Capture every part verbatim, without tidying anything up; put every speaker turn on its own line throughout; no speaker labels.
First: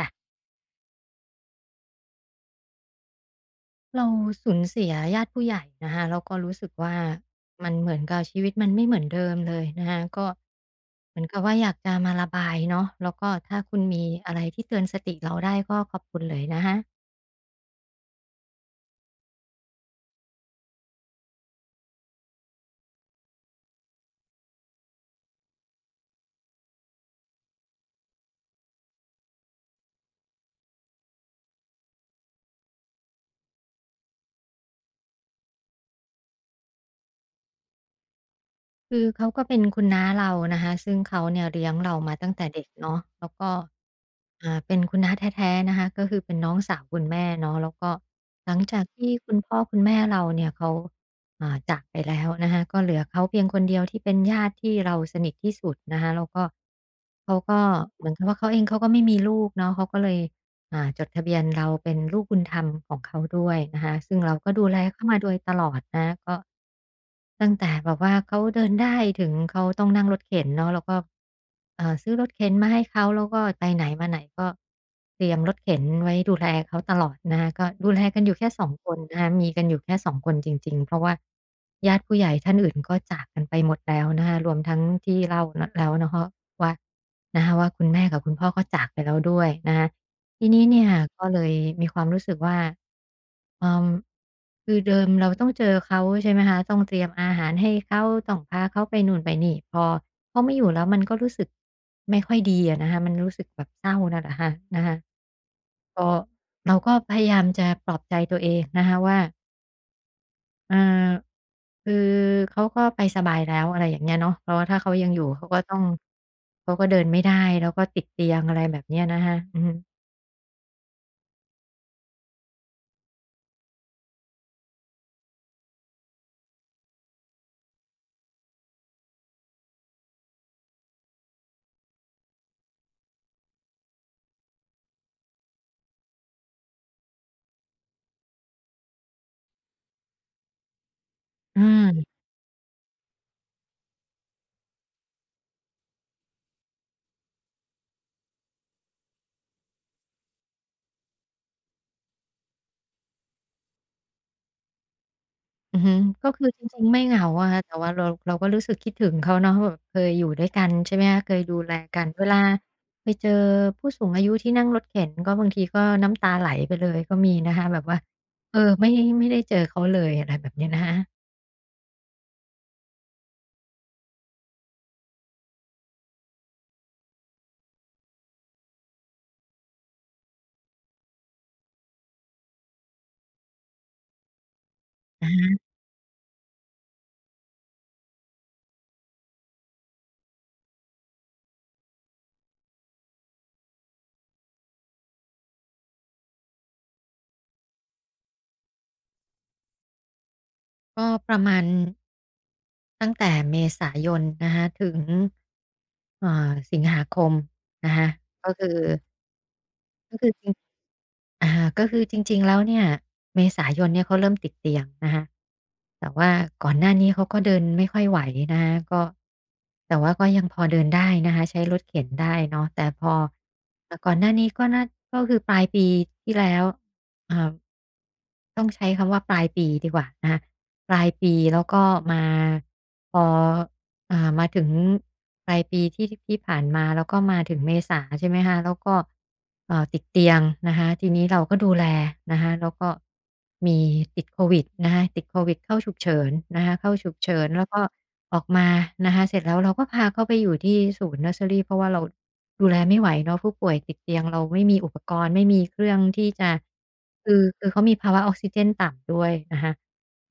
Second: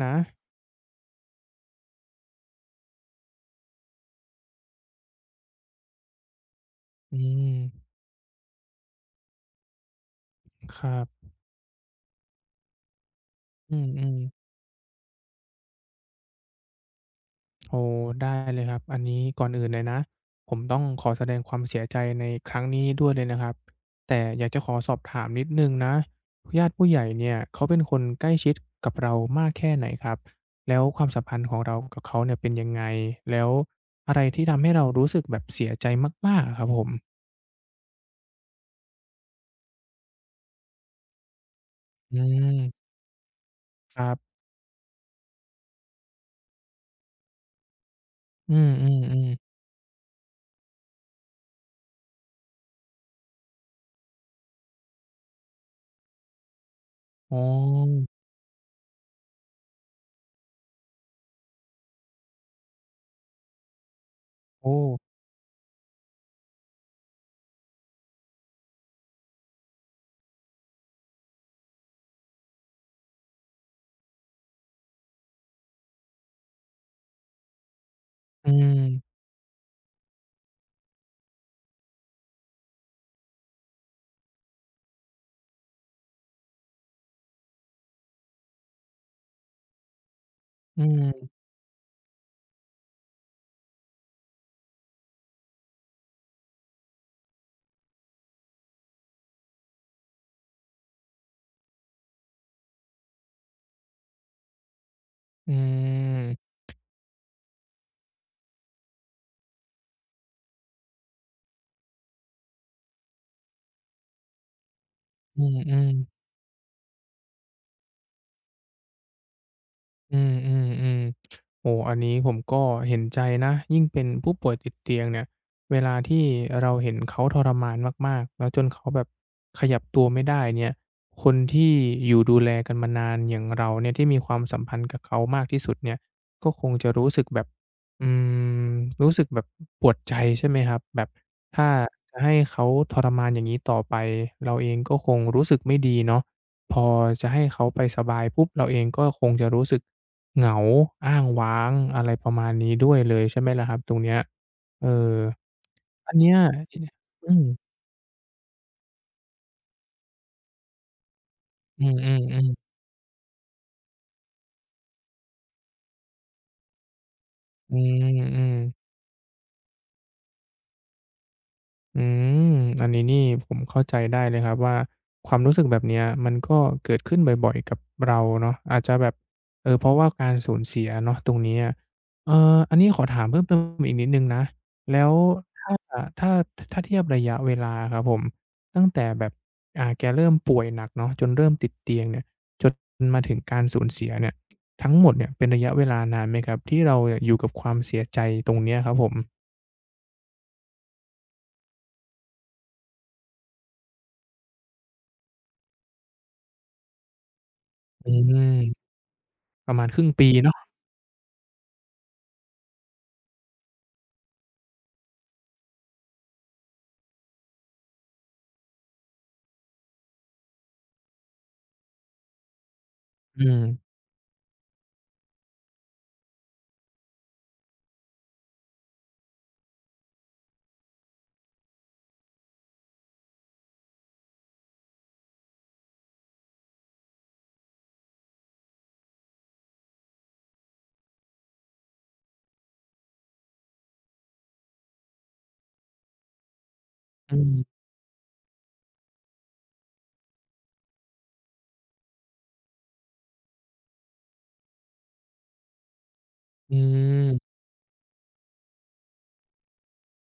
นะ
ค่ะเราสูญเสียญาติผู้ใหญ่นะคะแล้วก็รู้สึกว่า
อืม
มันเหมือนกับชีวิตมันไม่เหมือนเดิมเลยนะคะก็
ครั
เหมือน
บ
กับว่าอยากจะมาระบายเนาะแล้วก็ถ้า
อื
คุณมีอะไร
ม
ที่เตือนสติเราได้ก็ขอบคุณเลยนะคะ
ๆโอ้ได้เลยครับอันนี้ก่อนอื่นเลยนะผมต้องขอแสดงความเสียใจในครั้งนี้ด้วยเลยนะครับ แต่อยากจะขอสอบถามนิดหนึ่งนะญาติผู้ใหญ่เนี่ยเขาเป็นคนใกล้ชิดกับเรามากแค่ไหนครับ แล้วความสัมพันธ์ของเรากับเขาเนี่ยเป็นยังไง แล้วอะไรที่ทำให้เรารู้สึกแบบเสียใจมากๆอะครับผม
คือเขาก็เป็นคุณน้าเรานะคะซึ่งเขาเนี่ยเลี้ยงเรามา
อื
ตั้งแต่เด็ก
ม
เนาะแล้วก็
ครับ
อ่าเป็นคุณน้าแท้ๆนะคะก็คือเป็นน้องสาวคุณแม่เนาะแล้วก็ห
อื
ลัง
ม
จากที่คุณ
ๆๆ
พ่อคุณแม่เราเนี่ยเขาอ่าจากไปแล้วนะคะก็เหลือเขาเพียงคนเดียวที่เป็นญาติที่เราสนิทที่สุดนะคะแล้วก็
อ๋
เขา
อ
ก็เหมือนกับว่าเขาเองเขาก็ไม่มีลูกเนาะเขาก็เลย อ่าจดทะเบียนเราเป็นลูกบุญธรรมของเขาด้วยนะคะซึ่งเราก็ดู
โอ้
แลเข้ามาโดยตลอดนะก็ตั้งแต่แบบว่าเขาเดินได้ถึงเขาต้องนั่งรถเข็นเนาะแล้วก็เอ่อซื้อรถเข็นมาให้เขาแล้วก็ไปไหนมาไหนก็เตรียมรถเข็นไว้ดูแลเขาตลอดนะคะก็ดูแลกันอยู่
อื
แค่สอง
ม
คนนะคะมีกันอยู่แค่สองคนจริงๆเพราะว่าญาติผู้ใหญ่ท่านอื่นก็จากกันไปหมดแล้วนะคะรวมทั้งที่เล่าแล้วนะคะว่านะคะว่าคุณแม่กับคุณพ่อก็จากไปแล้วด้วยนะคะ ทีนี้
อื
เนี่ยก็
ม
เลยมีความรู้สึกว่าอืมคือเดิมเราต้องเจอเขาใช่ไหมคะต้องเตรียมอาหารให้เขาต้องพาเขาไปนู่นไปนี่พอเขาไม่อยู่แล้วมันก็รู้สึกไม่ค่อยดีอะนะคะมันรู้สึกแบบเศร้าน่ะแหละคะนะคะ
อื
ก็
ม
เราก็พยายามจะปลอบใจตัวเองนะคะว่าเออคือเขาก็ไปสบายแล้วอะไรอย่างเงี้ยเนาะเพราะว่าถ้าเขายังอยู่
อื
เขา
ม
ก็
อื
ต้อง
ม
เขาก็เดินไม่ได้แล้วก็ติดเตียงอะไรแบบเนี้ยนะคะอืม
อืมอืมอืมโอ้อันนี้ผมก็เห็นใจนะยิ่งเป็นผู้ป่วยติดเตียงเนี่ยเวลาที่เราเห็นเขาทรมานมากๆแล้วจนเขาแบบขยับตัวไม่ได้เนี่ยคนที่อยู่ดูแลกันมานานอย่างเราเนี่ยที่มีความสัมพันธ์กับเขามากที่สุดเนี่ยก็คงจะรู้สึกแบบอืมรู้สึกแบบปวดใจใช่ไหมครับแบบ
อื
ถ้า
ม
จะให้เขาทรมานอย่างนี้ต่อไปเราเองก็คงรู้สึกไม่ดีเนาะพอจะให้เขาไปสบายปุ๊บเราเองก็คงจะรู้สึก เหงาอ้างว้างอะไรประมาณนี้ด้วยเลยใช่ไหมล่ะครับตรงเนี้ยเออ
อือฮึ
อัน
ก็
เนี้ย
คือจริงๆไม่เหงา
อืม
อะค่ะแต่ว่าเราเราก็รู้สึกคิดถึงเขาเนาะแบบเคยอยู่ด้วยกันใช่ไหมคะเคยดูแล
อื
กันเวลา
มๆๆ
ไปเจอผู้สูงอายุที่นั่งรถเข็นก็บางทีก็น้ำตาไหลไปเลยก็มีนะคะ
อื
แบบว่า
ม
เออไม่
ๆ
ไม่ได้เจอเขาเลยอะไรแบบเนี้ยนะคะ
อืมอันนี้นี่ผมเข้าใจได้เลยครับว่าความรู้สึกแบบเนี้ยมันก็เกิดขึ้นบ่อยๆกับเราเนาะอาจจะแบบเออเพราะว่าการสูญเสียเนาะตรงนี้อะเอ่ออันนี้ขอถามเพิ่มเติมอีกนิดหนึ่งนะแล้ว
อา
ถ้าถ้าถ้าเทียบระยะเวลาครับผมตั้งแต่แบบอ่าแกเริ่มป่วยหนักเนาะจนเริ่มติดเตียงเนี่ยจนมาถึงการสูญเสียเนี่ยทั้งหมดเนี่ยเป็นระยะเวลานานไหมครับที่เราเนี่ยอยู่กับความเสียใจตรงเนี้ยครับผม
ก็ประมาณตั้งแต่เมษายนนะคะถึงเอ่อสิงหาคมนะคะ
อืม
ก็คือ
ประมาณครึ่ง
ก็
ปี
คือจริงอ่าก็คือจริงๆแล้วเนี่ยเมษายนเนี่ยเขาเริ่มติดเตียงนะคะแต่ว่าก่อนหน้านี้เขาก็เดินไม่ค่อยไหวนะคะก็แต่ว่าก็ยังพอเดินได้นะคะใช้รถเข็นได้เนาะแต่พอ
อืม
อ่าก่อนหน้านี้ก็น่าก็คือปลายปีที่แล้วอ่าต้องใช้คำว่าปลายปีดีกว่านะคะปลายปีแล้วก็มาพอ อ่ามาถึงปลายปีที่ที่ผ่านมาแล้วก็มาถึงเมษาใช่ไหมคะแล้วก็เอ่อติดเตียงนะคะทีนี้เราก็ดูแลนะคะแล้วก็มีติดโควิดนะคะติดโควิดเข้าฉุกเฉินนะคะเข้าฉุก
อื
เฉินแล้ว
ม
ก็ออกมานะคะเสร็จแล้วเราก็พาเขาไปอยู่ที่ศูนย์เนิร์สเซอรีเพราะว่าเราดูแลไม่ไหวเนาะผู้ป่วยติดเตียงเราไม่มีอุปกรณ์ไม่มีเครื่องที่จะ
อื
คือ
ม
คือเขามีภาวะออกซิเจนต่ำด้วยนะคะ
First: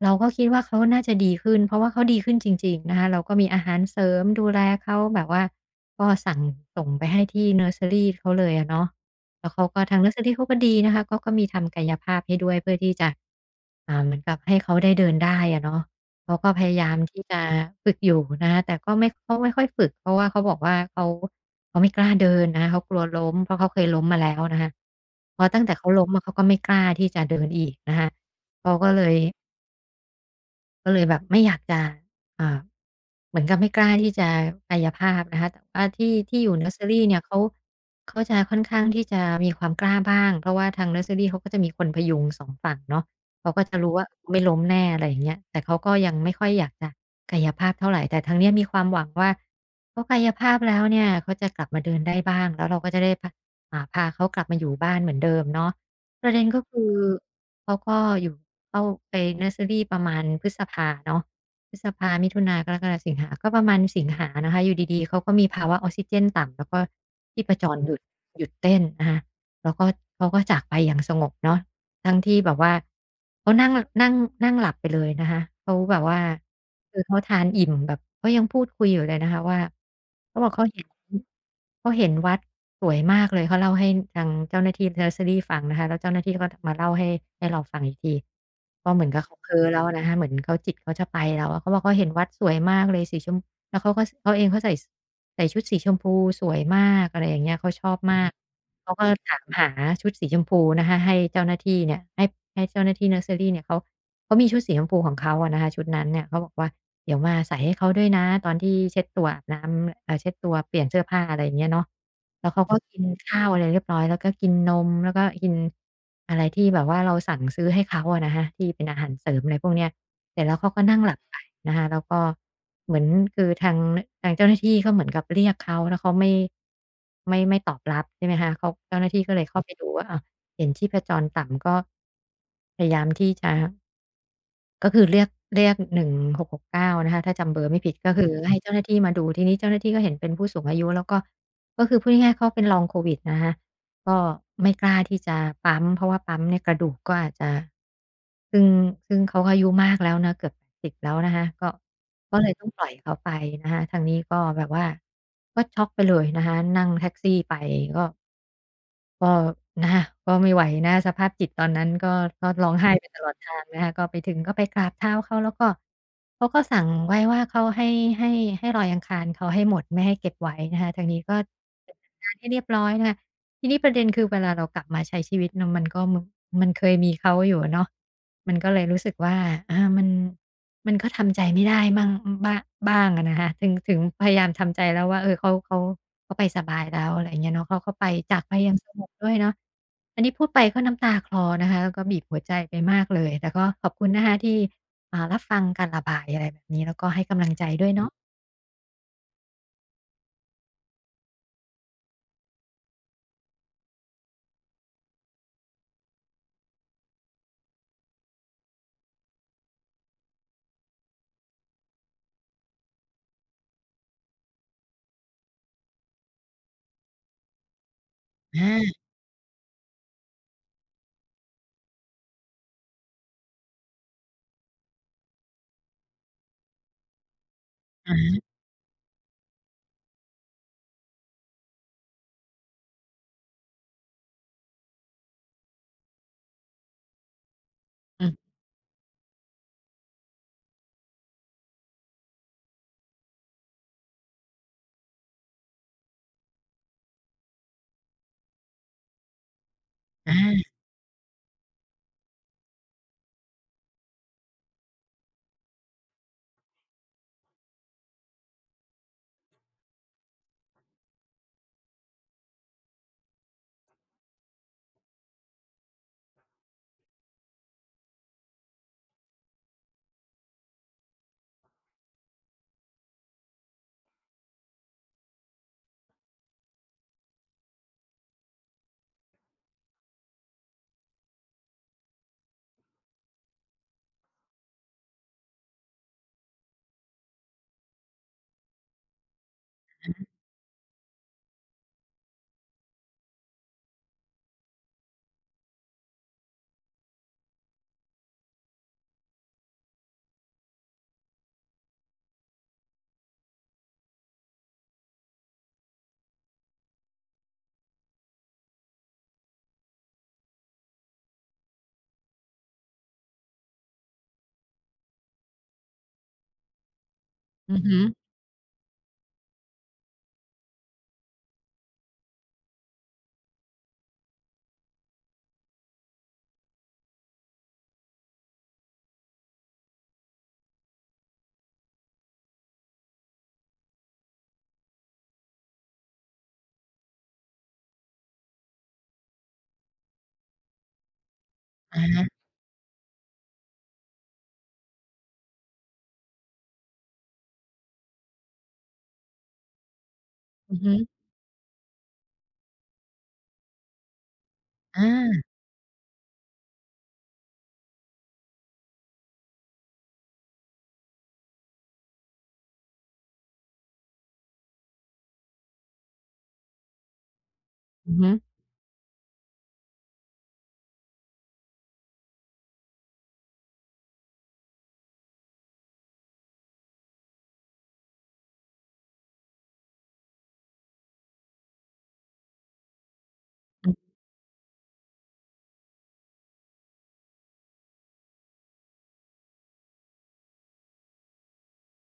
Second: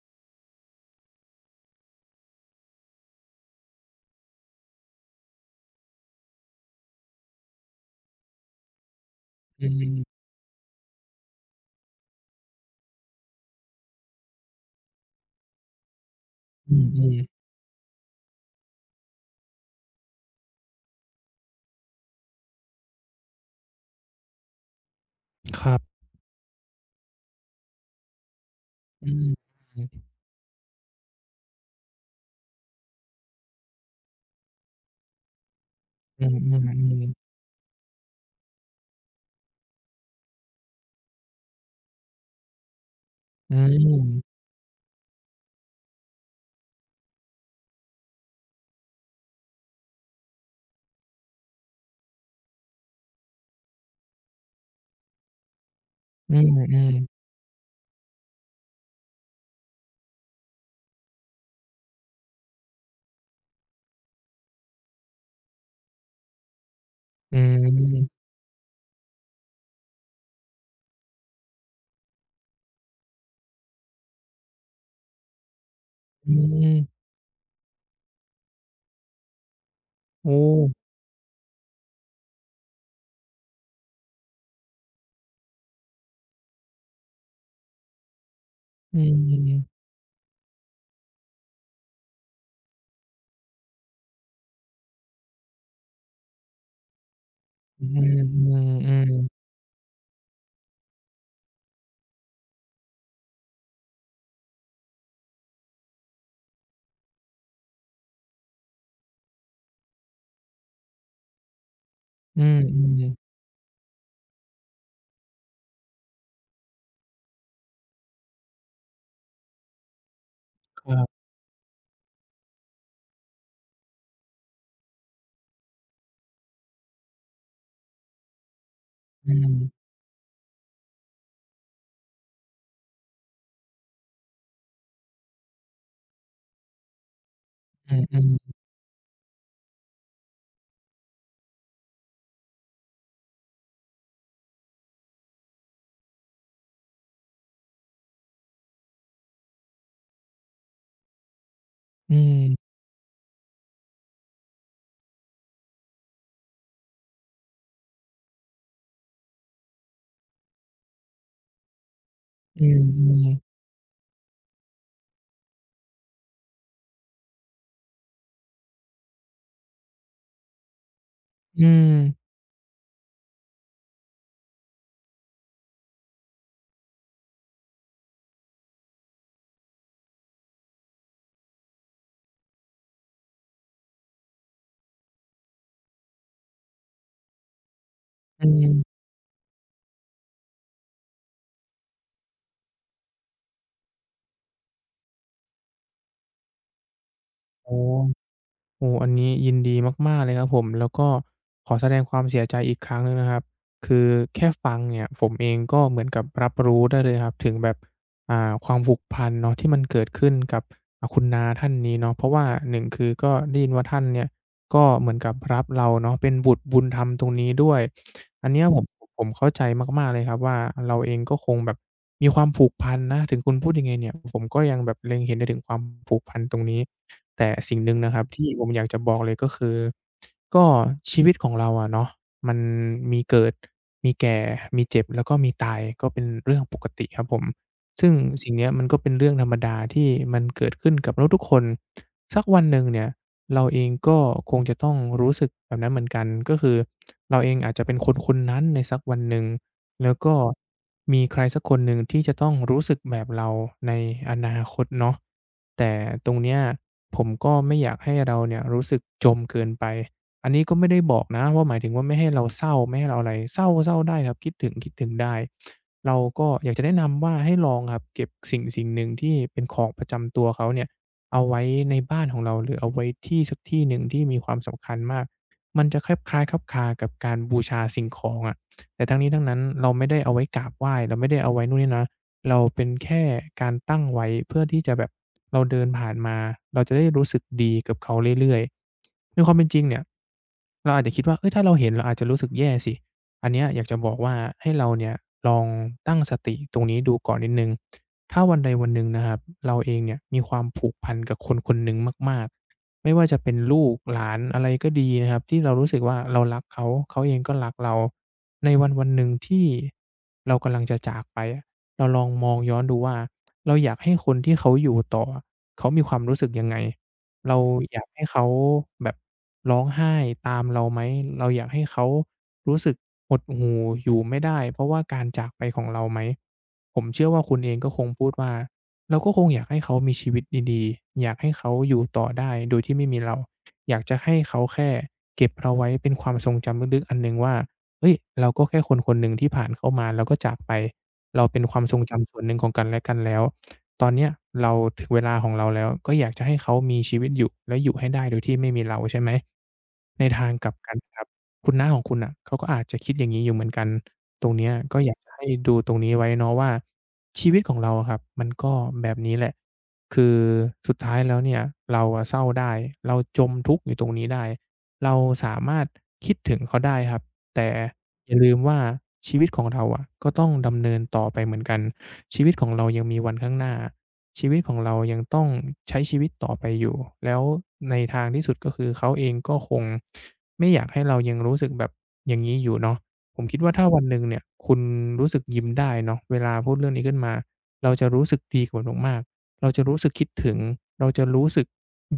เราก็คิดว่าเขาน่าจะดีขึ้นเพราะว่าเขาดีขึ้นจริงๆนะคะเราก็มีอาหารเสริมดูแลเขาแบบว่าก็สั่งส่งไปให้ที่เนิร์สเซอรีเขาเลยอะเนาะแล้วเขา
อื
ก็ทา
ม
งเนิร์สเซอรีเขาก็ดีนะคะเขาก็มีทำกายภาพให้ด้วยเพื่อที่จะอ่าเหมือนกับให้เขาได้เดินได้อะเนาะเขาก็พ
อื
ยา
ม
ยาม
อืม
ที่จะฝึกอยู่นะคะแต่ก็ไม่เขาไม่ค่อยฝึกเพราะว่าเขาบอกว่าเขาเขาไม่กล้าเดินนะคะเขากลัวล้มเพราะเขาเคยล้มมาแล้วนะคะพอตั้
ค
งแต่
รั
เขา
บ
ล้มอะเขาก็ไม่กล้าที่จะเดินอีกนะคะเขาก็เล
อื
ย
มอืม
ก็เลยแบบไม่อยากจะอ่าเหมือนกับไม่กล้าที่จะกายภาพนะคะแต่ว่าที่
อืม
ที่อ
อื
ยู่เนิร์สเซอรี
ม
เนี่ยเขาเขาจะค่อนข้างที่จะมีความกล้าบ้างเพราะว่าทางเนิร์สเซอรีเขาก็จะมีคนพยุงสองฝั่งเนาะเขา
อื
ก็จะรู้ว่า
ม
ไม่ล้มแน่อะไรอย่างเงี้ยแต่เขาก็ยังไม่ค่อยอยากจะกายภาพเท่าไรแต่ทางเนี้ยมีความหวังว่าเขากายภาพแล้วเนี่ยเขาจะกลับมาเดินได้บ้างแล้วเราก็จะได้พาอ่าพาเขากลับมาอยู่บ้านเหมือนเดิมเนาะป
อื
ระเด็น
ม
ก็
อื
คือ
ม
เขาก็อยู่เข้าไปเนิร์สเซอรีประมาณพฤษภาเนาะพฤษภามิถุนากรกฎาสิงหา ก็ประมาณสิงหานะคะอยู่ดีๆเขาก็มีภาวะออกซิเจนต่ำแล้วก็
อื
ชีพจรหยุด
ม
หยุดเต้นนะคะแล้วก็เขาก็จากไปอย่างสงบเนาะ ทั้งที่แบบว่าเขานั่งนั่งนั่งหลับไปเลยนะคะเขาแบบว่า
อื
คือ
ม
เขาทานอิ่มแบบเขายังพูดคุยอยู่เลยนะคะว่า
โอ้
เขาบอกเขาเห็นเขาเห็นวัดสวยมากเลยเขาเล่าให้ทางเจ้าหน้าที่ Nursery ฟังนะคะแล้วเจ้าหน้าที่ก็มาเล่าให้ให้เราฟังอีกทีก็
อื
เหมือ
ม
นกับ
อื
เขาเพ
ม
ลิ้อแล้วนะคะเหมือนเขาจิตเขาจะไปแล้วอะเขาบอกเขาเห็นวัดสวยมากเลยสีชมแล้วเขาก็เขาเองเขาใส่ ใส่ชุดสีชมพูสวยมากอะไรอย่างเงี้ยเขา
อื
ชอบ
ม
มาก
อื
เขาก็
ม
ถามหาชุดสีชมพูนะคะให้เจ้าหน้าที่เนี่ยให้ให้เจ้าหน้าที่เนิร์สเซอรีเนี่ยเขาเขามีชุดสีชมพูของเขาอะนะคะชุดนั้นเนี่ยเขาบอกว่าเดี๋ยวมาใส่ให้เขาด้วยนะตอนที่เช็ดตัวอาบน้ำเอ่อเช็ดตัวเปลี่ยนเสื้อผ้าอะไรอย่างเงี้ยเนาะ
อื
แล้ว
ม
เขาก็
อื
กิ
ม
นข้าวอะไรเรียบร้อยแล้วก็กินนมแล้วก็กินอะไรที่แบบว่าเราสั่งซื้อให้เขาอะนะคะที่เป็นอาหารเสริมอะไรพวกเนี้ย เสร็จแล้วเขาก็
ค
นั่
รั
งหลั
บ
บไปนะคะแล้วก็เหมือนคือทางทางเจ้าหน้าที่ก็เหมือนกับเรียกเขาแล้วเขาไม่ไม่ไม่ตอบรับใช่ไหมคะเขาเจ้าหน้าที่
อื
ก็เลยเข้าไป
ม
ดูว่าอ้เห็นชีพจรต่ำก็พยายามที่จะก็คือเรียกเรียกหนึ่งหกหกเก้านงหกหกเก้านะคะถ้าจำเบอร์ไม่ผิ
อื
ด
ม
ก็
อ
คือ
ม
ให้เจ้าหน้าที่มาดูทีนี้เจ้าหน้าที่ก็เห็นเป็นผู้สูงอายุแล้วก็ก็คือพูดง่ายๆเขาเป็นลองโควิดนะคะ ก็ไม่กล้าที่จะปั๊มเพราะว่าปั๊มเนี่ยกระดูกก็อาจจะซึ่งซึ่งเขาก็อายุมากแล้วนะเกือบแปดสิบแล้วนะคะก็
อื
ก็เลยต้อ
ม
งปล่อยเขาไปนะคะทางนี้ก็แบบว่าก็ช็อกไปเลยนะคะนั่งแท็กซี่ไปก็ก็นะะก็ไม่ไหวนะสภาพจิตตอนนั้นก็ก็
อื
ร้องไห้มไปตลอด
ม
ทางนะคะก็ไปถึงก็ไปกราบเท้าเขาแล้วก็เขาก็สั่งไว้ว่าเขาให้ให้ให้ลอยอังคารเขาให้หมดไม่ให้เก็บไว้นะคะทางนี้ก็
อืม
งานให้เรียบร้อยนะคะทีนี้ประเด็นคือเวลาเรากลับมาใช้ชีวิตเนาะมันก็มมันเคยมีเขาอยู่อะเนาะมันก็เลยรู้สึกว่าอามันมันก็ทำใจไม่ได้มั่งอืมบ้าบ้างอะนะคะถึงถึงพยายามทำใจแล้วว่าเออเขาเขาเขาไปสบายแล้วอะไรอย่างเงี้ยเนาะเขาก็ไปจา
อื
ก
ม
ไป
อื
อย่างส
ม
งบด้วยเนาะอันนี้พูดไปก็น้ำตาคลอนะคะแล้วก็บีบหัวใจไปมากเลยแต่ก็ขอบคุณนะคะที่อ่ารับฟังการระบายอะไรแบบนี้แล้วก็ให้กำลังใจ
โอ้
ด้วยเนาะ
โอ้อันนี้ยินดีมากๆเลยครับผม แล้วก็ขอแสดงความเสียใจอีกครั้งหนึ่งนะครับ คือแค่ฟังเนี่ยผมเองก็เหมือนกับรับรู้ได้เลยครับถึงแบบอ่าความผูกพันเนาะที่มันเกิดขึ้นกับอ่าคุณน้าท่านนี้เนาะเพราะว่าหนึ่งคือก็ได้ยินว่าท่านเนี่ย ก็เหมือนกับรับเราเนาะเป็นบุตรบุญธรรมตรงนี้ด้วยอัน
อ
เนี้ยผม
า
ผมเข้าใจมากๆเลยครับว่าเราเองก็คงแบบมีความผูกพันนะถึงคุณพูดยังไงเนี่ยผมก็ยังแบบเล็งเห็นได้ถึงความผูกพันตรงนี้แต่สิ่งหนึ่งนะค
อะ
รั
ฮ
บที่
ะ
ผมอยากจะบอกเลยก็คือก็ชีวิตของเราอะเนาะมันมีเกิดมีแก่มีเจ็บแล้วก็มีตายก็เป็นเรื่องปกติครับผมซึ่ง
อือ
สิ่งเนี้ยมันก็เป็นเรื่องธรรมดาที่มันเกิดขึ้นกับมนุษย์ทุกคนสักวันหนึ่งเนี่ย เราเองก็คงจะต้องรู้สึกแบบนั้นเหมือนกันก็คือเราเองอาจจะเป็นคนคนนั้นในสักวันหนึ่งแล้วก็
อา
มีใครสักคนหนึ่งที่จะต้องรู้สึกแบบเราในอนาคตเนาะแต่ตรงเนี้ยผมก็ไม่อยากให้เราเนี่ยรู้สึกจมเกินไปอันนี้ก็ไม่ได้บอกนะว่าหมายถึงว่าไม่ให้เราเศร้าไม่ให้เราอะไรเศร้าก็เศร้าได้ครับคิดถึงคิดถึงได้เราก็อยากจะแนะนำว่าให้ลองครับเก็บสิ่งๆหนึ่งที่เป็นของประจำตัวเขาเนี่ย เอาไว้ในบ้านของเราหรือเอาไว้ที่สักที่หนึ่งที่มีความสำคัญมากมันจะคลบค้ายๆคลับคลากับการบูชาสิ่งของอะแต่ทั้งนี้ทั้งนั้นเราไม่ได้เอาไว้กราบไหว้เราไม่ได้เอาไว้นู่นนี่นะเราเป็นแค่การตั้งไว้เพื่อที่จะแบบเราเดินผ่านมาเราจะได้รู้สึกดีกับเขาเรื่อยๆในความเป็นจริงเนี่ยเราอาจจะคิดว่าเฮ้ยถ้าเราเห็นเราอาจจะรู้สึกแย่สิอันเนี้ยอยากจะบอกว่าให้เราเนี่ยลองตั้งสติตรงนี้ดูก่อนนิดหนึ่ง ถ้าวันใดวันหนึ่งนะครับเราเองเนี่ยมีความผูกพันกับคนคนหนึ่งมากๆไม่ว่าจะเป็นลูกหลานอะไรก็ดีนะครับที่เรารู้สึกว่าเรารักเขาเขาเองก็รักเราในวันวันหนึ่งที่เรากำลังจะจากไปอะเราลองมองย้อนดูว่าเราอยากให้คนที่เขาอยู่ต่ออะเขามีความรู้สึกยังไง เรา
อือ
อ
ฮึ
ยากให้เขาแบบร้องไห้ตามเราไหมเราอยากให้เขารู้สึกหดหู่อยู่ไม่ได้เพราะว่าการจากไปของเราไหม ผมเชื่อว่าคุณเองก็คงพูดว่าเราก็คงอยากให้เขามีชีวิตดีๆ อยากให้เขาอยู่ต่อได้โดยที่ไม่มีเรา อยากจะให้เขาแค่เก็บเราไว้เป็นความทรงจำลึกๆอันหนึ่งว่าเฮ้ยเราก็แค่คนๆหนึ่งที่ผ่านเข้ามาแล้วก็จากไป เราเป็นความทร
อะ
ง
ฮะ
จำส่วนหนึ่งของกันและกันแล้ว ตอนเนี้ยเราถึงเวลาของเราแล้วก็อยากจะให้เขามีชีวิตอยู่แล้วอยู่ให้ได้โดยที่ไม่มีเราใช่ไหมในทางกลับ
อือ
กั
ฮึ
นครับคุณน้าของคุณน่ะเขาก็อาจจะคิดอย่างงี้อยู่เหมือนกันตรงเนี้ยก็อยากจะให้
อา
ดูตรงนี้ไว้เนาะว่าชีวิตของเราอะครับมันก็แบบนี้แหละคือสุดท้ายแล้วเนี่ยเราอะเศร้าได้เราจมทุกข์อยู่ตรงนี้ได้เราสามารถคิดถึงเขาได้ครับแต่
อือ
อ
ฮึ
ย่าลืมว่าชีวิตของเราอะก็ต้องดำเนินต่อไปเหมือนกันชีวิตของเรายังมีวันข้างหน้าชีวิตของเรายังต้องใช้ชีวิตต่อไปอยู่แล้วในทางที่สุดก็คือเขาเองก็คงไม่อยากให้เรายังรู้สึกแบบอย่างนี้อยู่เนาะผมคิดว่าถ้าวันหนึ่งเนี่ยคุณรู้สึกยิ้มได้เนาะเวลาพูดเรื่องนี้ขึ้นมาเราจะรู้สึกดีกับมันมากๆเราจะรู้สึกคิดถึงเราจะรู้สึก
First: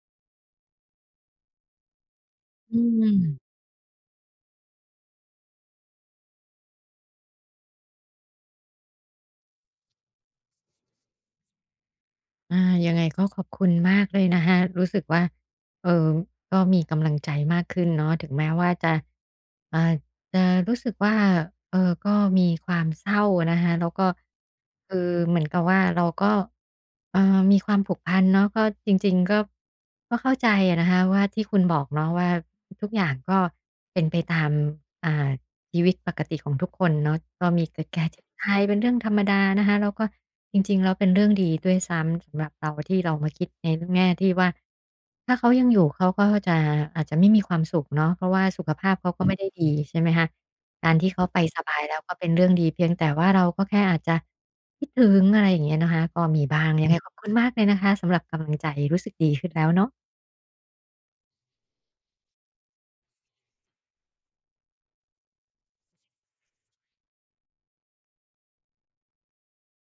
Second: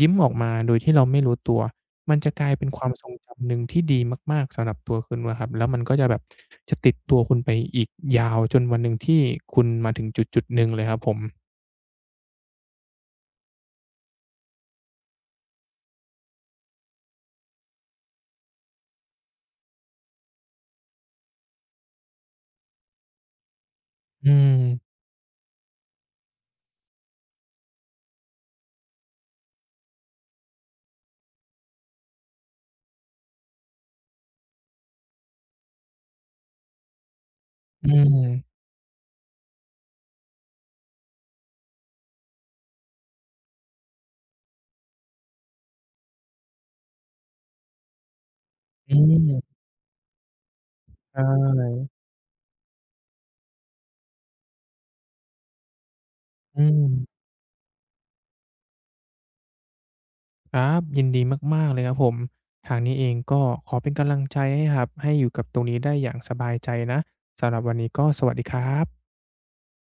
ยิ้มออกมาโดยที่เราไม่รู้ตัว มันจะกลายเป็น
อื
ความทรงจำห
ม
นึ่งที่ดีมากๆสำหรับตัวคุณนะครับแล้วมันก็จะแบบจะติดตัวคุณไปอีกยาวจนวันหนึ่งที่คุณมาถึงจุดๆหนึ่งเลยครับผม
อายังไงก็ขอบคุณมากเลยนะคะรู้สึกว่าเอ่อก็มีกำลังใจมากขึ้นเนาะถึงแม้ว่าจะอ่า จะรู้สึกว่าเออก็มีความเศร้านะคะแล้วก็
อืม
คือเหมือนกับว่าเราก็เอ่อมีความผูกพันเนาะก็จริงๆก็ก็เข้าใจอะนะคะว่าที่คุณบอกเนาะว่าทุกอย่างก็เป็นไปตามอ่าชีวิตปกติของทุกคนเนาะก็มีเกิ
อื
ดแก่เจ็บ
ม
ตายเป็นเรื่องธรรมดานะคะแล้วก็จริงๆแล้วเป็นเรื่องดีด้วยซ้ำสำหรับเราที่เรามาคิดในแง่ที่ว่า ถ้าเขายังอยู่เขาก็จะอาจจะไม่มีความสุขเนาะเพราะว่าสุขภา
อื
พเขาก็ไม่ได้
ม
ดีใช่ไหมคะการที่
ใช
เขาไปสบาย
่
แล้วก็เป็นเรื่องดีเพียงแต่ว่าเราก็แค่อาจจะคิดถึงอะไรอย่างเงี้ยนะคะก็มี
อื
บ้างยัง
ม
ไงขอบคุณมากเลยนะคะสำหรับกำลังใจรู้สึกดีขึ้นแล้วเนาะ
ครับยินดีมากๆเลยครับผมทางนี้เองก็ขอเป็นกำลังใจให้ครับให้อยู่กับตรงนี้ได้อย่างสบายใจนะสำหรับวันนี้ก็สวัสดีครับ